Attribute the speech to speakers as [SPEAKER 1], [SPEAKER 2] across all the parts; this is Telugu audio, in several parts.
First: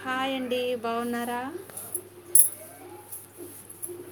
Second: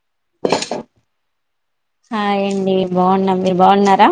[SPEAKER 1] హాయ్ అండి బాగున్నారా
[SPEAKER 2] హాయ్ అండీ బాగున్నాం మీరు బాగున్నారా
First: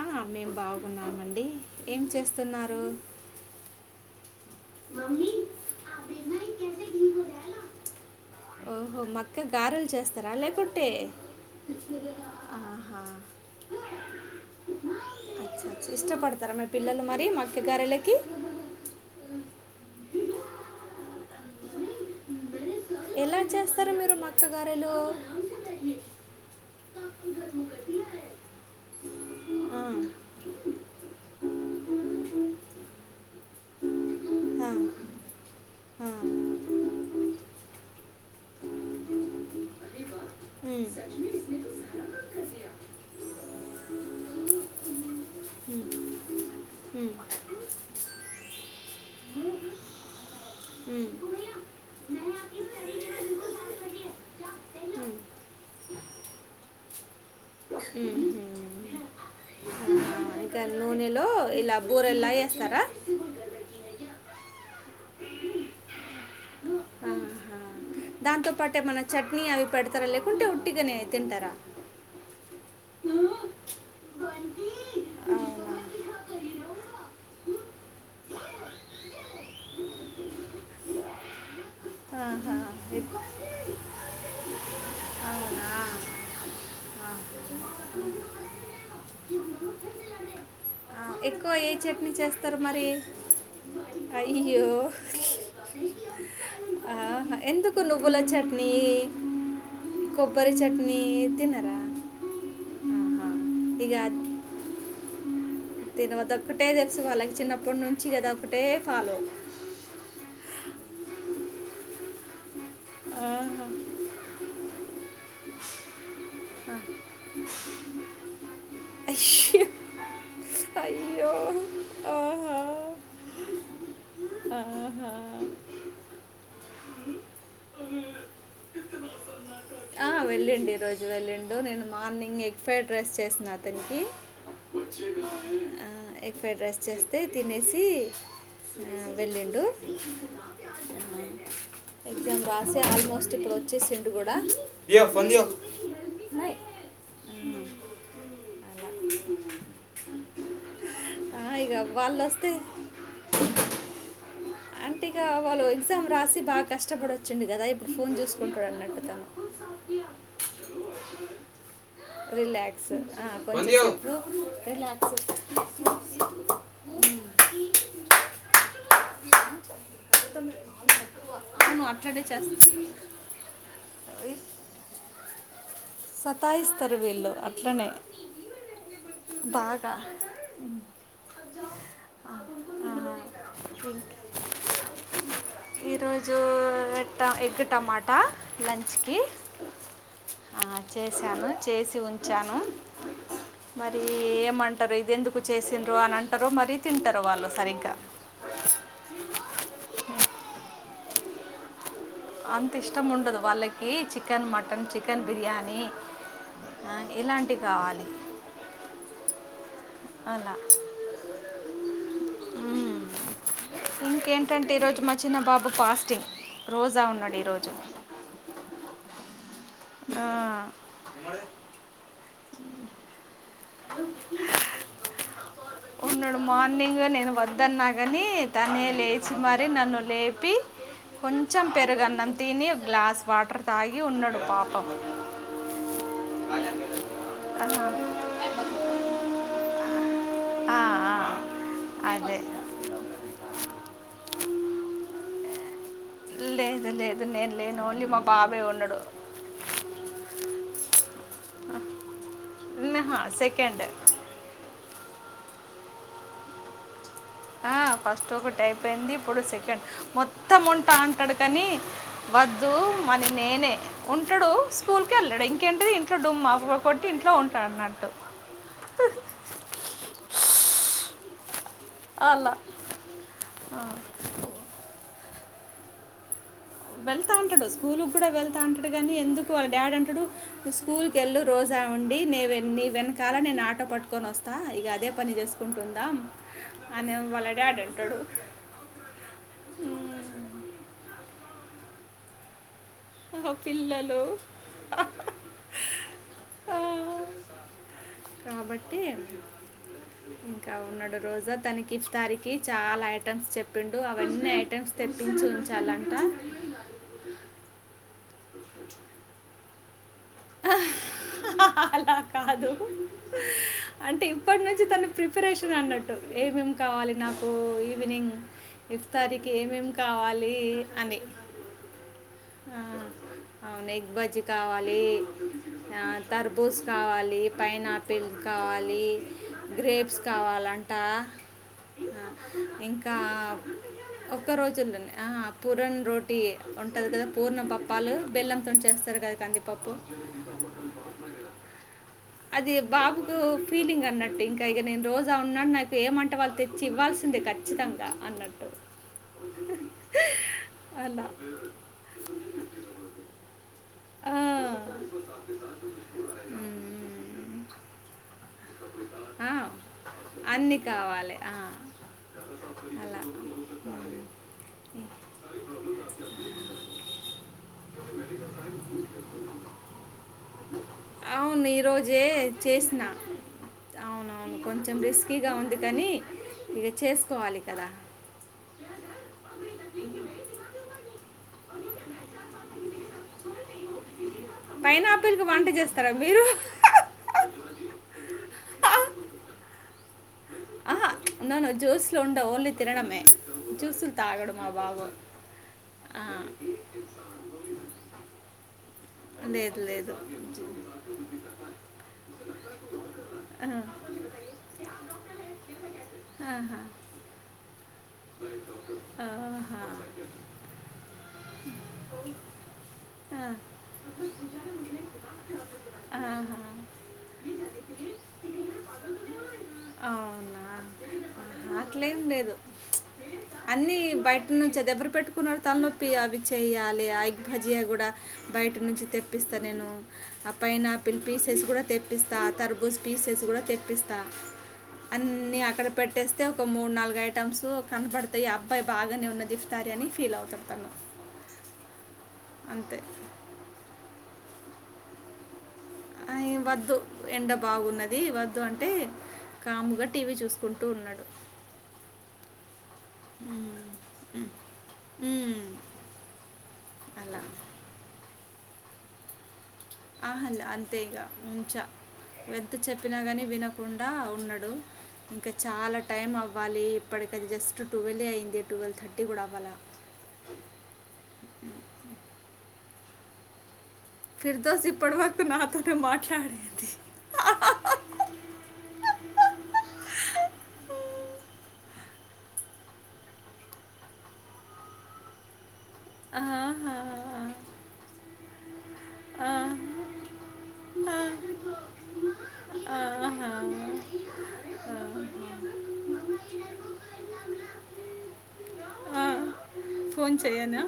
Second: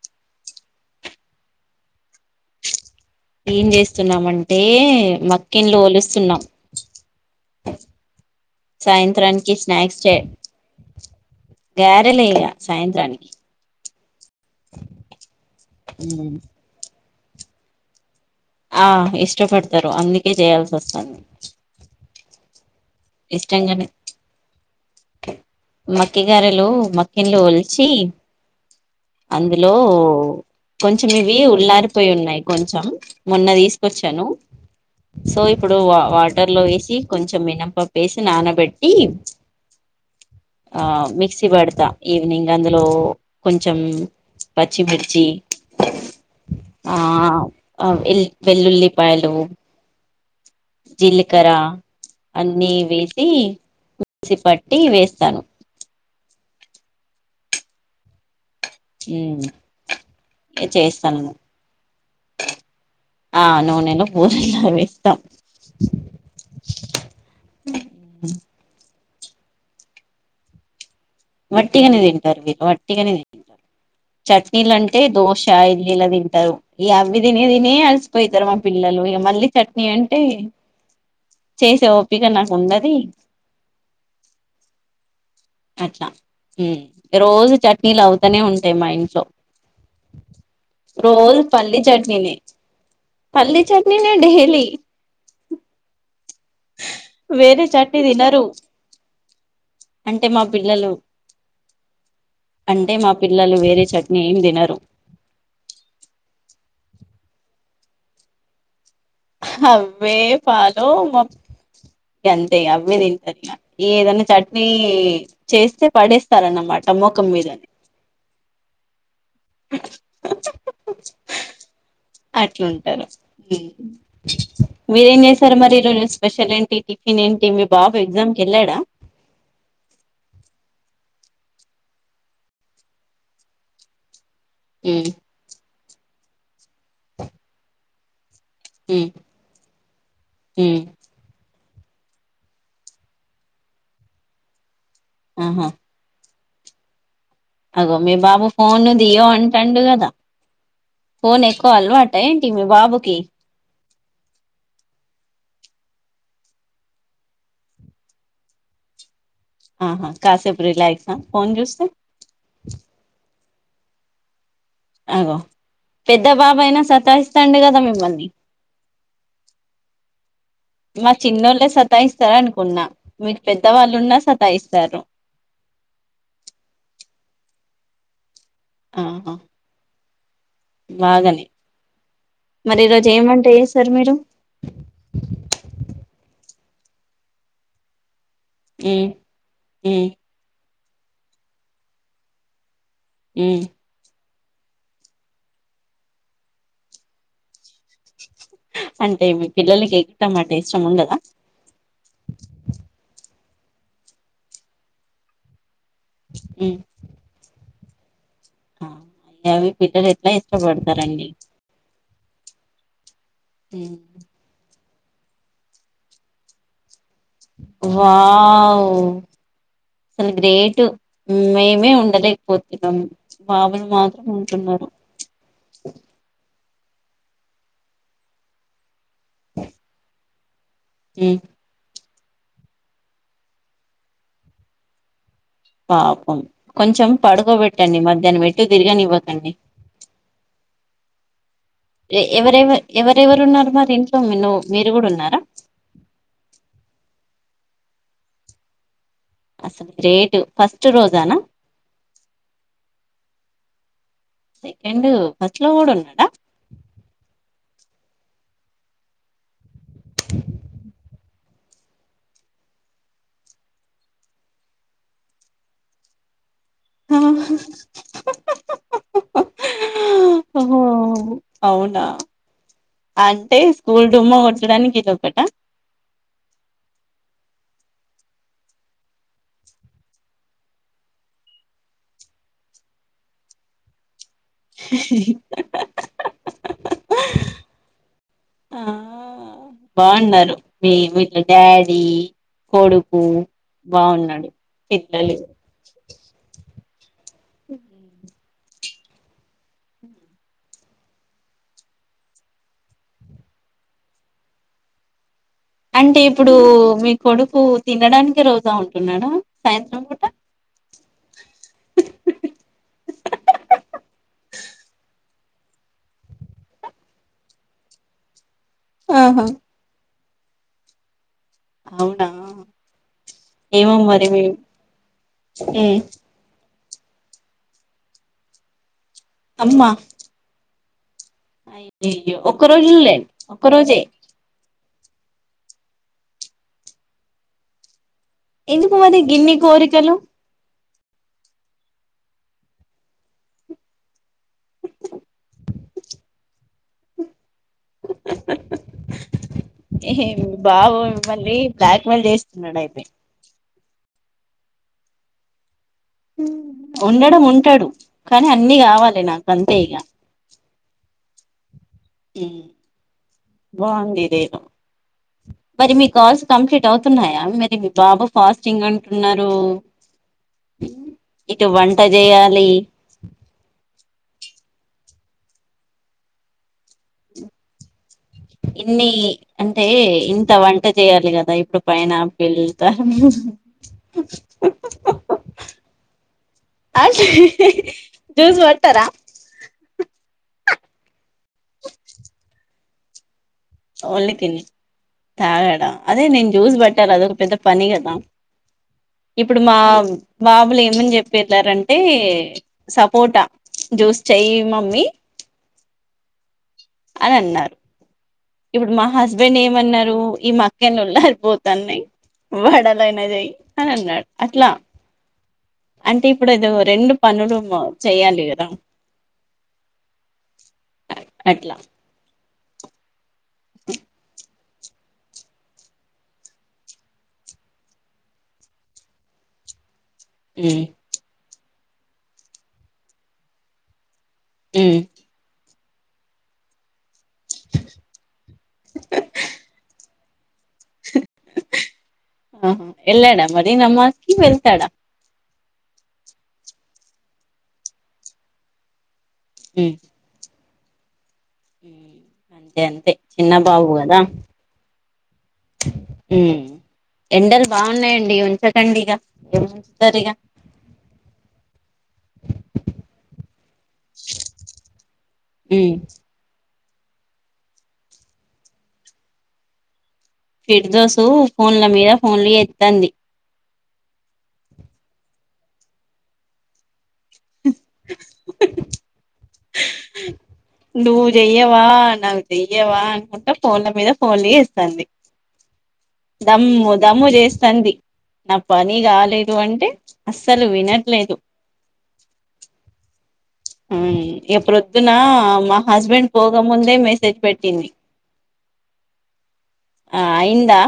[SPEAKER 1] ఆ మేము బాగున్నామండి ఏం చేస్తున్నారు
[SPEAKER 2] ఏం చేస్తున్నాం అంటే మక్కెన్లు ఒలుస్తున్నం
[SPEAKER 1] ఓహో మక్క
[SPEAKER 2] సాయంత్రానికి
[SPEAKER 1] గారెలు
[SPEAKER 2] స్నాక్స్ చే
[SPEAKER 1] చేస్తారా లేకుంటే
[SPEAKER 2] గారెలే ఇగ
[SPEAKER 1] ఆహా
[SPEAKER 2] సాయంత్రానికి
[SPEAKER 1] ఇష్టపడతారా మీ పిల్లలు మరి మక్క గారెలకి
[SPEAKER 2] ఆ ఇష్టపడతారు అందుకే చేయాల్సి వస్తంది
[SPEAKER 1] ఎలా చేస్తారు మీరు మక్కగారెలు
[SPEAKER 2] మక్కె గారలు మకెండ్లు ఒల్చి
[SPEAKER 1] [inaudible]
[SPEAKER 2] అందులో
[SPEAKER 1] ఆ,
[SPEAKER 2] కొంచెం ఇవి ఉల్ళారిపోయి ఉన్నాయి కొంచెం మొన్న దీసుకొచ్చాను
[SPEAKER 1] ఆ,
[SPEAKER 2] సో ఇప్పుడు వా
[SPEAKER 1] ఆ,
[SPEAKER 2] వాటర్ లో వేసి కొంచెం మినప పప్ ఎసి నానబెట్టి ఆ
[SPEAKER 1] ఉమ్,
[SPEAKER 2] మిక్సీ బడతా ఈవినింగ్ అందులో కొంచెం పచ్చిమిర్చి ఆ
[SPEAKER 1] ఉమ్, ఉమ్,
[SPEAKER 2] అ ఎల్ వెల్లుల్లి పాయలు
[SPEAKER 1] ఉమ్, ఉమ్.
[SPEAKER 2] జీలకర్ర అన్నీ వేసి మిక్సీ పట్టి వేస్తాను
[SPEAKER 1] ఊహ్మ్
[SPEAKER 2] ఊమ్
[SPEAKER 1] నూనెలో
[SPEAKER 2] చేస్తాను
[SPEAKER 1] ఇలా బూరెల్లా వేస్తారా
[SPEAKER 2] ఆ నూనెలో పూరి వేస్త త్త
[SPEAKER 1] ఆహా దాంతో పట్టె ఏం అన్న చట్నీ అవి పెడతారా లేకుంటే ఉట్టిగానే తింటారా
[SPEAKER 2] వట్టిగానే తింటారు వీళ్ళు వట్టిగానే తింటారు చట్నీలు అంటే దోశ
[SPEAKER 1] అవునా
[SPEAKER 2] ఇడ్లీ ఇలా తింటారు ఈ అవి తినేది నే అలసిపోతారు మా పిల్లలు ఇక మల్ళీ చట్నీ అంటే చేసే ఓపిక నాకు
[SPEAKER 1] ఆహా
[SPEAKER 2] ఉండది
[SPEAKER 1] అవునా
[SPEAKER 2] అట్లా రోజు చట్నీలు అవుతూనే ఉంటాయి మా ఇంట్లో
[SPEAKER 1] ఆ,
[SPEAKER 2] రోజు
[SPEAKER 1] ఎక్కువ ఏ
[SPEAKER 2] పల్లి
[SPEAKER 1] చట్నీ
[SPEAKER 2] చట్నీని
[SPEAKER 1] చేస్తారు మరి అయ్యో ఆహా
[SPEAKER 2] వేరే
[SPEAKER 1] ఎందుకు
[SPEAKER 2] చట్నీ
[SPEAKER 1] నువ్వుల
[SPEAKER 2] తినరు
[SPEAKER 1] చట్నీ
[SPEAKER 2] అంటే మా
[SPEAKER 1] కొబ్బరి
[SPEAKER 2] పిల్లలు
[SPEAKER 1] చట్నీ తినరా
[SPEAKER 2] అంటే మా
[SPEAKER 1] ఆహా.
[SPEAKER 2] పిల్లలు వేరే చట్నీ ఏం తినరు
[SPEAKER 1] తిన అతే ఒకక్కటే తెస ఫాలకి చిన్నప్పటి నుంచి కదా ఒకక్కటే ఫలో
[SPEAKER 2] అవే ఫాలో మా అవే తింటారు ఇగ్గా ఇగ
[SPEAKER 1] ఆహా.
[SPEAKER 2] ఈ ఏదన్నా చట్నీ చేస్తే పడేస్తారన్నమాట మోఖం మీదని
[SPEAKER 1] అ అయ్యో ఆహా
[SPEAKER 2] అట్లా ఉంటారు
[SPEAKER 1] ఆహా
[SPEAKER 2] మీరేం చేస్తారు మరి ఈరోజు స్పెషల్ ఏంటి టిఫిన్ ఏంటి మీ బాబు ఎగ్జామ్ కి వెళ్ళాడా
[SPEAKER 1] ఆ వెళ్ళిండు ఈరోోజు వెళ్ళిండు నేను మార్నింగ్ ఎగ్ ఫ్రైడ్ రైస్ చేసా అతనికి
[SPEAKER 2] ఉమ్
[SPEAKER 1] ఎగ్ ఫ్రైడ్ రైస్ చేస్తే తినేసి
[SPEAKER 2] ఉమ్
[SPEAKER 1] వెళ్ళిండు
[SPEAKER 2] ఉమ్
[SPEAKER 1] ఎగ్జామ్స్ రాసి ఆల్మోస్ట్ ఇప్పుడు వచ్చేసిండూ కూడా
[SPEAKER 2] ఆహా
[SPEAKER 1] నాయి
[SPEAKER 2] అగో మీ బాబు ఫోను దియో అంటండు కదా ఫోన్
[SPEAKER 1] ఆ,
[SPEAKER 2] ఎక్కువ
[SPEAKER 1] ఇక
[SPEAKER 2] అలవాట
[SPEAKER 1] వాళ్ళు
[SPEAKER 2] ఏంటి
[SPEAKER 1] వస్తే
[SPEAKER 2] మీ బాబుకి
[SPEAKER 1] అంటే ఇక వాళ్ళు ఎగ్జామ్ రాసి బాగా కష్టపడివ్చిండూ కదా ఇప్పుడు ఫోన్ చూసుకుంటాడు అన్నట్టు ఇగ్గా తను
[SPEAKER 2] ఆహా కాసేపు రిలాయక్స్ ఫోన్ చూస్తే
[SPEAKER 1] రిలాక్స్ ఆ కొంచంసేపు
[SPEAKER 2] అగో పెద్ద బాబా అయినా సతాయిస్తాడు కదా మిమ్మల్ని మ చిన్నోళ్ళ
[SPEAKER 1] అవును అట్లనే
[SPEAKER 2] సతాయిస్తారు
[SPEAKER 1] చేస్తా
[SPEAKER 2] అనుకున్నా మీకు పెద్దవాళ్ళున్నా సతాయిస్తారు
[SPEAKER 1] సత్త ఇస్తారు వీళ్లు అట్లనే
[SPEAKER 2] ఆహా
[SPEAKER 1] బాగా
[SPEAKER 2] బాగానే మరి
[SPEAKER 1] ఆ,
[SPEAKER 2] ఈరోజు ఏం వంట చేసారు
[SPEAKER 1] ఇంక్-
[SPEAKER 2] మీరు
[SPEAKER 1] ఈరోజు ట ఎగ్ టమాటా లంచ్
[SPEAKER 2] మ్మ్
[SPEAKER 1] కి
[SPEAKER 2] మ్మ్
[SPEAKER 1] చేశాను చేసి ఉంచాను
[SPEAKER 2] మ్మ్
[SPEAKER 1] మరి ఏ అంటారు ఇది ఎందుకు చేసింద్రో అని అంటార మరీ తింటారు వాళ్ళు సరింగా
[SPEAKER 2] అంటే మీ పిల్లలకి ఎగ్ టమోటా ఇష్టం ఉండదా
[SPEAKER 1] అంత ఇష్టం ఉండదు వాళ్ళకి చికెన్ మటన్ చికెన్ బిర్యానీ ఆ ఇలాంటి కావాలి
[SPEAKER 2] అయ అవి పిల్లలు ఎట్లా
[SPEAKER 1] అలా
[SPEAKER 2] ఇష్టపడతారండి ఉమ్.
[SPEAKER 1] ఇంకేంటంటే ఈరోోజు మా చిన్న బాబు ఫాస్టింగ్ రోజా ఉ
[SPEAKER 2] వావు
[SPEAKER 1] ఆ,
[SPEAKER 2] అసలు గ్రేట్ మేమే ఉండలేకపోతున్నాము బాబలు మాత్రం ఉంటున్నారు
[SPEAKER 1] ఉన్నాడు మార్నింగ్ నేను వద్దన్నా కాని తనే లేచి మారి నన్ను లేపి
[SPEAKER 2] ఉమ్,
[SPEAKER 1] కొంచెం పెరుగన్నం తిని, గ్లాస్ వాటర్ తాగి ఉన్నడు పాపం.
[SPEAKER 2] పాపం, కొంచెం
[SPEAKER 1] ఆ,
[SPEAKER 2] పడుకోబెట్టండి మధ్యాహ్నం ఎట్టుత్, తిరగానివ్వకండి.
[SPEAKER 1] ఆ, ఆ. అదే
[SPEAKER 2] ఎవరెవర్ ఎవరెవరు ఉన్నారు మరి ఇంట్లో, నువ్ మీరు గుడా ఉన్నారా.
[SPEAKER 1] లేదు లేదు లేద్ నేన్ లేను, ఓన్లీ మా బాబే ఉన్నాడు.
[SPEAKER 2] అసల్ గ్రేట్, ఫస్ట్ రోజానా?
[SPEAKER 1] కేండ్.
[SPEAKER 2] సెకండ్, ఫస్ట్ లో కూడా ఉన్నాడా.
[SPEAKER 1] ఆ ఫస్ట్ ఒకటి అయిపోయింది, ఇప్పుడు సెకండ్. మొత్తం ఉంటాన్, ఉంటడు కాని, వద్దు మని నేనే, ఉంటాడు స్కూల్ కెళ్ళాడు. ఇంకేంటిది ఇంట్లో, డుమ్మా [unintelligible] కొట్టి
[SPEAKER 2] ఆ.
[SPEAKER 1] ఇంట్లో ఉంటాడ్ అన్నట్టు.
[SPEAKER 2] ఓహో అవునా.
[SPEAKER 1] అలా
[SPEAKER 2] అంటే స్కూల్ డుమ్మా కొట్టడానికి ఇదోకట.
[SPEAKER 1] వెళ్తా అంటాడు స్కూల్ గుడా వెళ్తా అంటాడు గానీ, ఎందుకు వాళ్ళ డాడ్ అంటాడు, నువ్ స్కూల్ కెళ్ళు రోజా, [unintelligible] ఉండి, నీవే నీ వెనకాల నేను ఆటో పట్, కొనోస్త. ఇగా అదే పని చేసుకుంటుం ఉందాం. అనే ఏమో వాళ్ళ డాడీ అంటాడు. ఉమ్,
[SPEAKER 2] బావున్నారు, మీ వీళ్ళ డాడీ, కొడుకు
[SPEAKER 1] ఆ పిల్లలు
[SPEAKER 2] బావున్నాడు. పిత్తలే
[SPEAKER 1] ఆ. కాబట్టి, ఇంకా ఉన్నాడు రోజా. తనకి ఇఫ్తారికి చాలా ఐటమ్స్ చెప్పిండు, అవన్నీ ఐటెమ్స్ తెప్
[SPEAKER 2] అంటే ఇప్పుడు మీ కొడుకు తినడానికే రోజా ఉంటున్నాడా, సాయంత్రం పూట?
[SPEAKER 1] ఆ అలా కాదు. అంటే ఇప్పటి నుంచి తన ప్రిపరేషన్ అన్నట్టు. ఏమేం కావాలి నాకు, ఈవినింగ్.
[SPEAKER 2] ఆహా
[SPEAKER 1] ఇఫ్తారీకి ఏమేం కావాలి, అని.
[SPEAKER 2] అవునా
[SPEAKER 1] ఆ అవున్
[SPEAKER 2] ఏమో
[SPEAKER 1] ఎగ్
[SPEAKER 2] మరి
[SPEAKER 1] బజ్జీ
[SPEAKER 2] మీ
[SPEAKER 1] కావాలి, ఆ
[SPEAKER 2] ఉమ్
[SPEAKER 1] తర్బూస్ కావాలి, పైనాపిల్ కావాలి,
[SPEAKER 2] అమ్మా
[SPEAKER 1] గ్రేప్స్ కావాలంట. ఆ
[SPEAKER 2] అయ్యయ్యో ఒక్క రోజులే
[SPEAKER 1] ఇంకా
[SPEAKER 2] ఒక్క రోజే
[SPEAKER 1] ఒక్క రోజుల్లోనే. ఆ పూరన్ రోటీ ఉంటాద్ గదా, పూర్ణం పప్పాలు. బెల్లంతోని
[SPEAKER 2] ఎందుకు
[SPEAKER 1] చేస్తారు
[SPEAKER 2] మరి
[SPEAKER 1] కదా,
[SPEAKER 2] గిన్ని
[SPEAKER 1] కందిపప్పు.
[SPEAKER 2] కోరికలు
[SPEAKER 1] అది బాబుకు ఫీలింగ్ అన్నట్టు. ఇంకా ఇగ నేను రోజా ఉన్నాన్, నాకు ఏమంటే వాళ్ళు తెచ్చి ఇవ్వాల్ ల్సిందే ఖచ్చితంగా, అన్నట్టు అలా.
[SPEAKER 2] ఇవాల్ జేస్తున్నాడు అయిపే,
[SPEAKER 1] ఆ.
[SPEAKER 2] ఉండడం
[SPEAKER 1] మ్మ్.
[SPEAKER 2] ఉంటాడు, కానీ అన్నీ కావాలే నాకు అంతే ఇగ.
[SPEAKER 1] కావాలే ఆ.
[SPEAKER 2] ఉమ్
[SPEAKER 1] అలా
[SPEAKER 2] బావుంది ఇదేదో.
[SPEAKER 1] అ
[SPEAKER 2] మరి మీ కాల్స్ కంప్లీట్ అవుతున్నాయా, మరి మీ బాబు ఫాస్టింగ్ అంటున్నారు.
[SPEAKER 1] అవున్
[SPEAKER 2] ఇటు వంట
[SPEAKER 1] ఈరోజే
[SPEAKER 2] చేయాలి
[SPEAKER 1] చేస్న. కొంచెం రిస్కీగా ఉంది కానీ, ఇగ చేస్కోవాలి కదా.
[SPEAKER 2] ఇన్ని, అంటే ఇంత వంట చేయాలి కదా, ఇప్పుడు పైనాపిల్ తో అన్ని.
[SPEAKER 1] పైనాపిల్ కి వంట జేస్తారా?
[SPEAKER 2] ఆ జ్యూస్ పట్టరా.
[SPEAKER 1] నన్ను జ్యూస్లో ఉండవు ఓన్లీ తినడమే, జూసుల్ తాగడు మా బాబు.
[SPEAKER 2] తాగాడా.
[SPEAKER 1] ఆ,
[SPEAKER 2] అదే నేన్ జ్యూస్ బట్టాలే అదోక పెద్ద పని గాదా. ఇప్పుడు మా
[SPEAKER 1] లేదు లేదు
[SPEAKER 2] బాబులు ఏమని జేప్పి ఎల్లారంటే, సపోటా జూస్ చే చెయ్యి మమ్మీ,
[SPEAKER 1] ఆహా.
[SPEAKER 2] అన్ అన్నారు.
[SPEAKER 1] స
[SPEAKER 2] ఇప్పుడు మా హస్బెండ్ ఏమన్నారు ఈ మా అక్కెన్నోళ్ల అయిపోతున్నాయి వాడాలైనది అని
[SPEAKER 1] ఆహా,
[SPEAKER 2] చెయ్ అని అన్నాడు అట్లా అంటే ఇప్పుడు అదో
[SPEAKER 1] ఆహా.
[SPEAKER 2] రెండు పనులు చేయాలి కదా
[SPEAKER 1] అవునా అ
[SPEAKER 2] అట్లా
[SPEAKER 1] హా అట్లేం లేదు అన్ని బ ఇ నుంచి అది ఎబరు పెట్టుకున్న తలనొప్పి అవి చెయాలి ఆ అగ్భజియా కూడా బయట నుంచి తెప్పిస్ స్త నేను ఆ
[SPEAKER 2] ఉమ్
[SPEAKER 1] పైనపిల్ పీసెస్ కూడా తెప్పిస్తా తర్బూజ్ పీసెస్ కూడా తెప్పిస్
[SPEAKER 2] ఉమ్
[SPEAKER 1] అ అక్కడ పెట్టేస్తే ఒక మూడు నాలుగు ఐటం కనపడతాయి అబ్బాయి బాగానే ఉన్నది ఇప్తారీ అని ఫీల్ అవుతాం
[SPEAKER 2] ఆ
[SPEAKER 1] అంతే
[SPEAKER 2] ఎల్లాడ మరీ నమాజ్కి వెళ్తాడా
[SPEAKER 1] అ వద్దు ఎండ బాగున్నది వద్దు అంటే
[SPEAKER 2] ఉమ్
[SPEAKER 1] కాముగా టీవీ చూసుకుం టు ఉన్నాడు
[SPEAKER 2] అంతే అంతే చిన్న బాబు కదా
[SPEAKER 1] ఉమ్, అలా
[SPEAKER 2] ఎండలు బాగున్నాయండి ఉంచకండి ఇగ ఉంచుతారు ఇగ
[SPEAKER 1] ఆహలా అంతేగా ఉంచ ఎంత చెప్పినా గాని వినకుండా ఉన్నాడు ఇంకా
[SPEAKER 2] ఉమ్
[SPEAKER 1] చాలా టైం అవ్వాలి ఇప్పటికది జస్ట్ ట్వెల్వ అయింది టువెల్వ్ థర్టీ కూడా అవ్వాల
[SPEAKER 2] తంది
[SPEAKER 1] ఫిర్దోస్ ఇప్పటి వరకు నాతోనే మాట్లాడింది
[SPEAKER 2] నువ్వు చెయ్యవా నావ్ చెయ్యవా అనుకుంటే ఫోన్ల మీద ఫోన్ చేస్తాంది దమ్ము
[SPEAKER 1] ఆహా,
[SPEAKER 2] దమ్ చేస్తాంది నా పని
[SPEAKER 1] ఆహా,
[SPEAKER 2] కాలేదు అంటే అస్సలు వినట్లేదు
[SPEAKER 1] ఆ
[SPEAKER 2] ఆ ఇగ ప్రొద్దున్న మా హస్బెండ్ పోకముందే మెసేజ్ పెట్టింది
[SPEAKER 1] ఆ
[SPEAKER 2] ఆ అయిందా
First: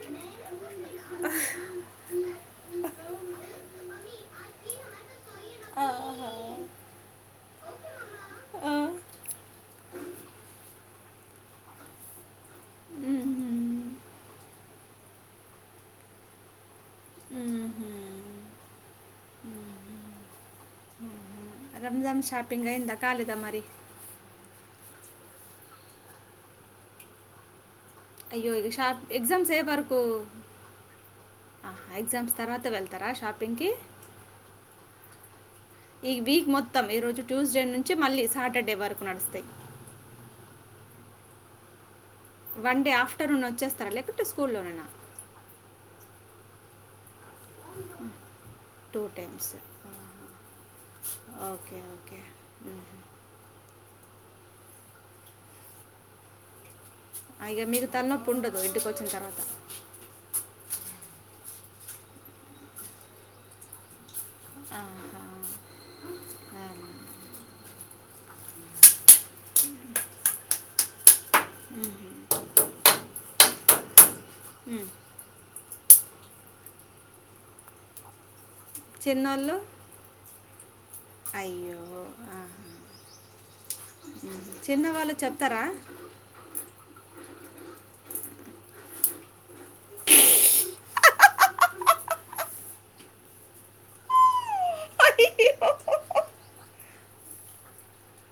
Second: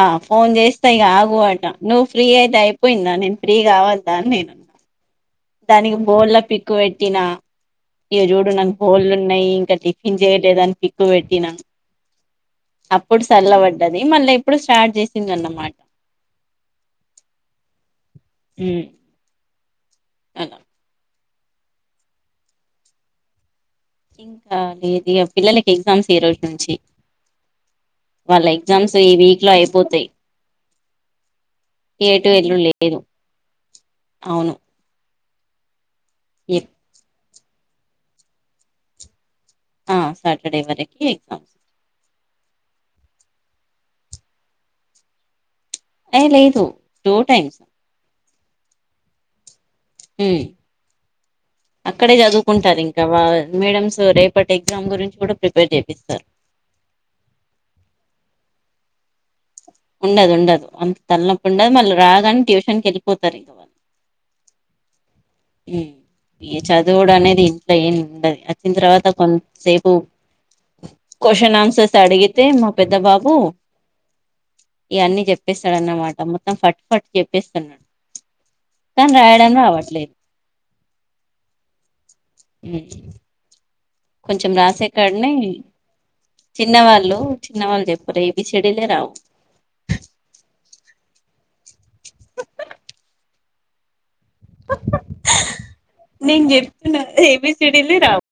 [SPEAKER 2] ఆ ఫోన్ చేస్తే ఇగ ఆగు అంట నువ్ ఫ్రీ అయి తే అయిపోయిందా నేను ఫ్రీ కావాద్దా అని నేనున్నా దానికి
[SPEAKER 1] ఆహా,
[SPEAKER 2] బోర్ల పిక్కు పెట్టినా ఇగ చూడు
[SPEAKER 1] ఆ.
[SPEAKER 2] నాకు కోళ్ళు ఉన్నాయి ఇంకా టిఫిన్ చేయలేదని పిక్కు పెట్టినా అప్పుడు
[SPEAKER 1] మ్మ్.
[SPEAKER 2] సల్లబడ్డది మళ్ళా ఎప్పుడు స్టార్ట్ చేసిందన్నమాట
[SPEAKER 1] ఉమ్ హు
[SPEAKER 2] మ్
[SPEAKER 1] ఉమ్ హు
[SPEAKER 2] అలా
[SPEAKER 1] రంజాన్ షాపింగ్ అయిందా కాలేదా మరి
[SPEAKER 2] ఇంకా లేదుగా పిల్లలకి ఎగ్జామ్స్ ఈ రోజు నుంచి వాళ్ళ
[SPEAKER 1] అయ్యో షార్
[SPEAKER 2] ఎగ్జామ్స్ ఈ వీక్ లో
[SPEAKER 1] ఎగజామ్స్ ఏవర్కు
[SPEAKER 2] అయిపోతాయి
[SPEAKER 1] ఆ
[SPEAKER 2] ఎటు
[SPEAKER 1] ఎగ్జామ్స్
[SPEAKER 2] ఎల్లు
[SPEAKER 1] తర్వాత
[SPEAKER 2] లేదు
[SPEAKER 1] వెళ్తారా షాపింగ్కి
[SPEAKER 2] అవును
[SPEAKER 1] ఈ వీక్ మొత్తం ఈ రోజు ట్యూస్డే నుంచి మళ్ళీ సాటర్డే వరకు నడుస్తాయి
[SPEAKER 2] ఆ సటర్డే వరకి ఎగ్జామ్స్
[SPEAKER 1] వన్ డే ఆఫ్టర్నూన్ వచ్చేస్తారా లేకుంటే స్కూల్లోనేనా
[SPEAKER 2] ఏ లేదు టూ టైమ్స్
[SPEAKER 1] టూ టైమ్స్
[SPEAKER 2] మ్
[SPEAKER 1] ఓకే.
[SPEAKER 2] అక్కడే
[SPEAKER 1] ఓకే.
[SPEAKER 2] చదువుకుంటారు
[SPEAKER 1] హుహు.
[SPEAKER 2] ఇంకా వా మేడమ్స్ రేపు రేపటి ఎగ్జామ్ గురించి కూడా ప్రిపేర్ చేపిస్తారు
[SPEAKER 1] అగ మీకు తలనొప్ప ఉండదు ఇంటికి వచ్చిన తర్వాత
[SPEAKER 2] ఉండదు ఉండదు అంత తలనొప్పి ఉండదు మళ్ళీ రాగానే ట్యూషన్కి వెళ్ళిపోతారు ఇంక వాళ్ళు
[SPEAKER 1] ఆ
[SPEAKER 2] ఉమ్ ఈ చదువుడు అనేది ఇంట్లో ఏమి ఉండది అచ్చిన తర్వాత కొంతసేపు కొశిన్ ఆన్సర్స్ అడిగితే మా పెద్ద బాబు ఇక అన్నీ చెప్పేస్తాడన్నమాట మొత్తం ఫట్ ఫట్ చెప్పేస్తున్నాడు. కానీ రాయడం
[SPEAKER 1] చిన్నోళ్ళు?
[SPEAKER 2] రావట్లేదు
[SPEAKER 1] అయ్యో ఆహా
[SPEAKER 2] ఉమ్.
[SPEAKER 1] చిన్న వాళ్ళు చెప్తారా?
[SPEAKER 2] చిన్న వాళ్ళు చిన్నవాళ్ళు చెప్పరు ఏబిసీడీలే రావు నేన్ జెప్పినా ఏబీసిడేలే రావ్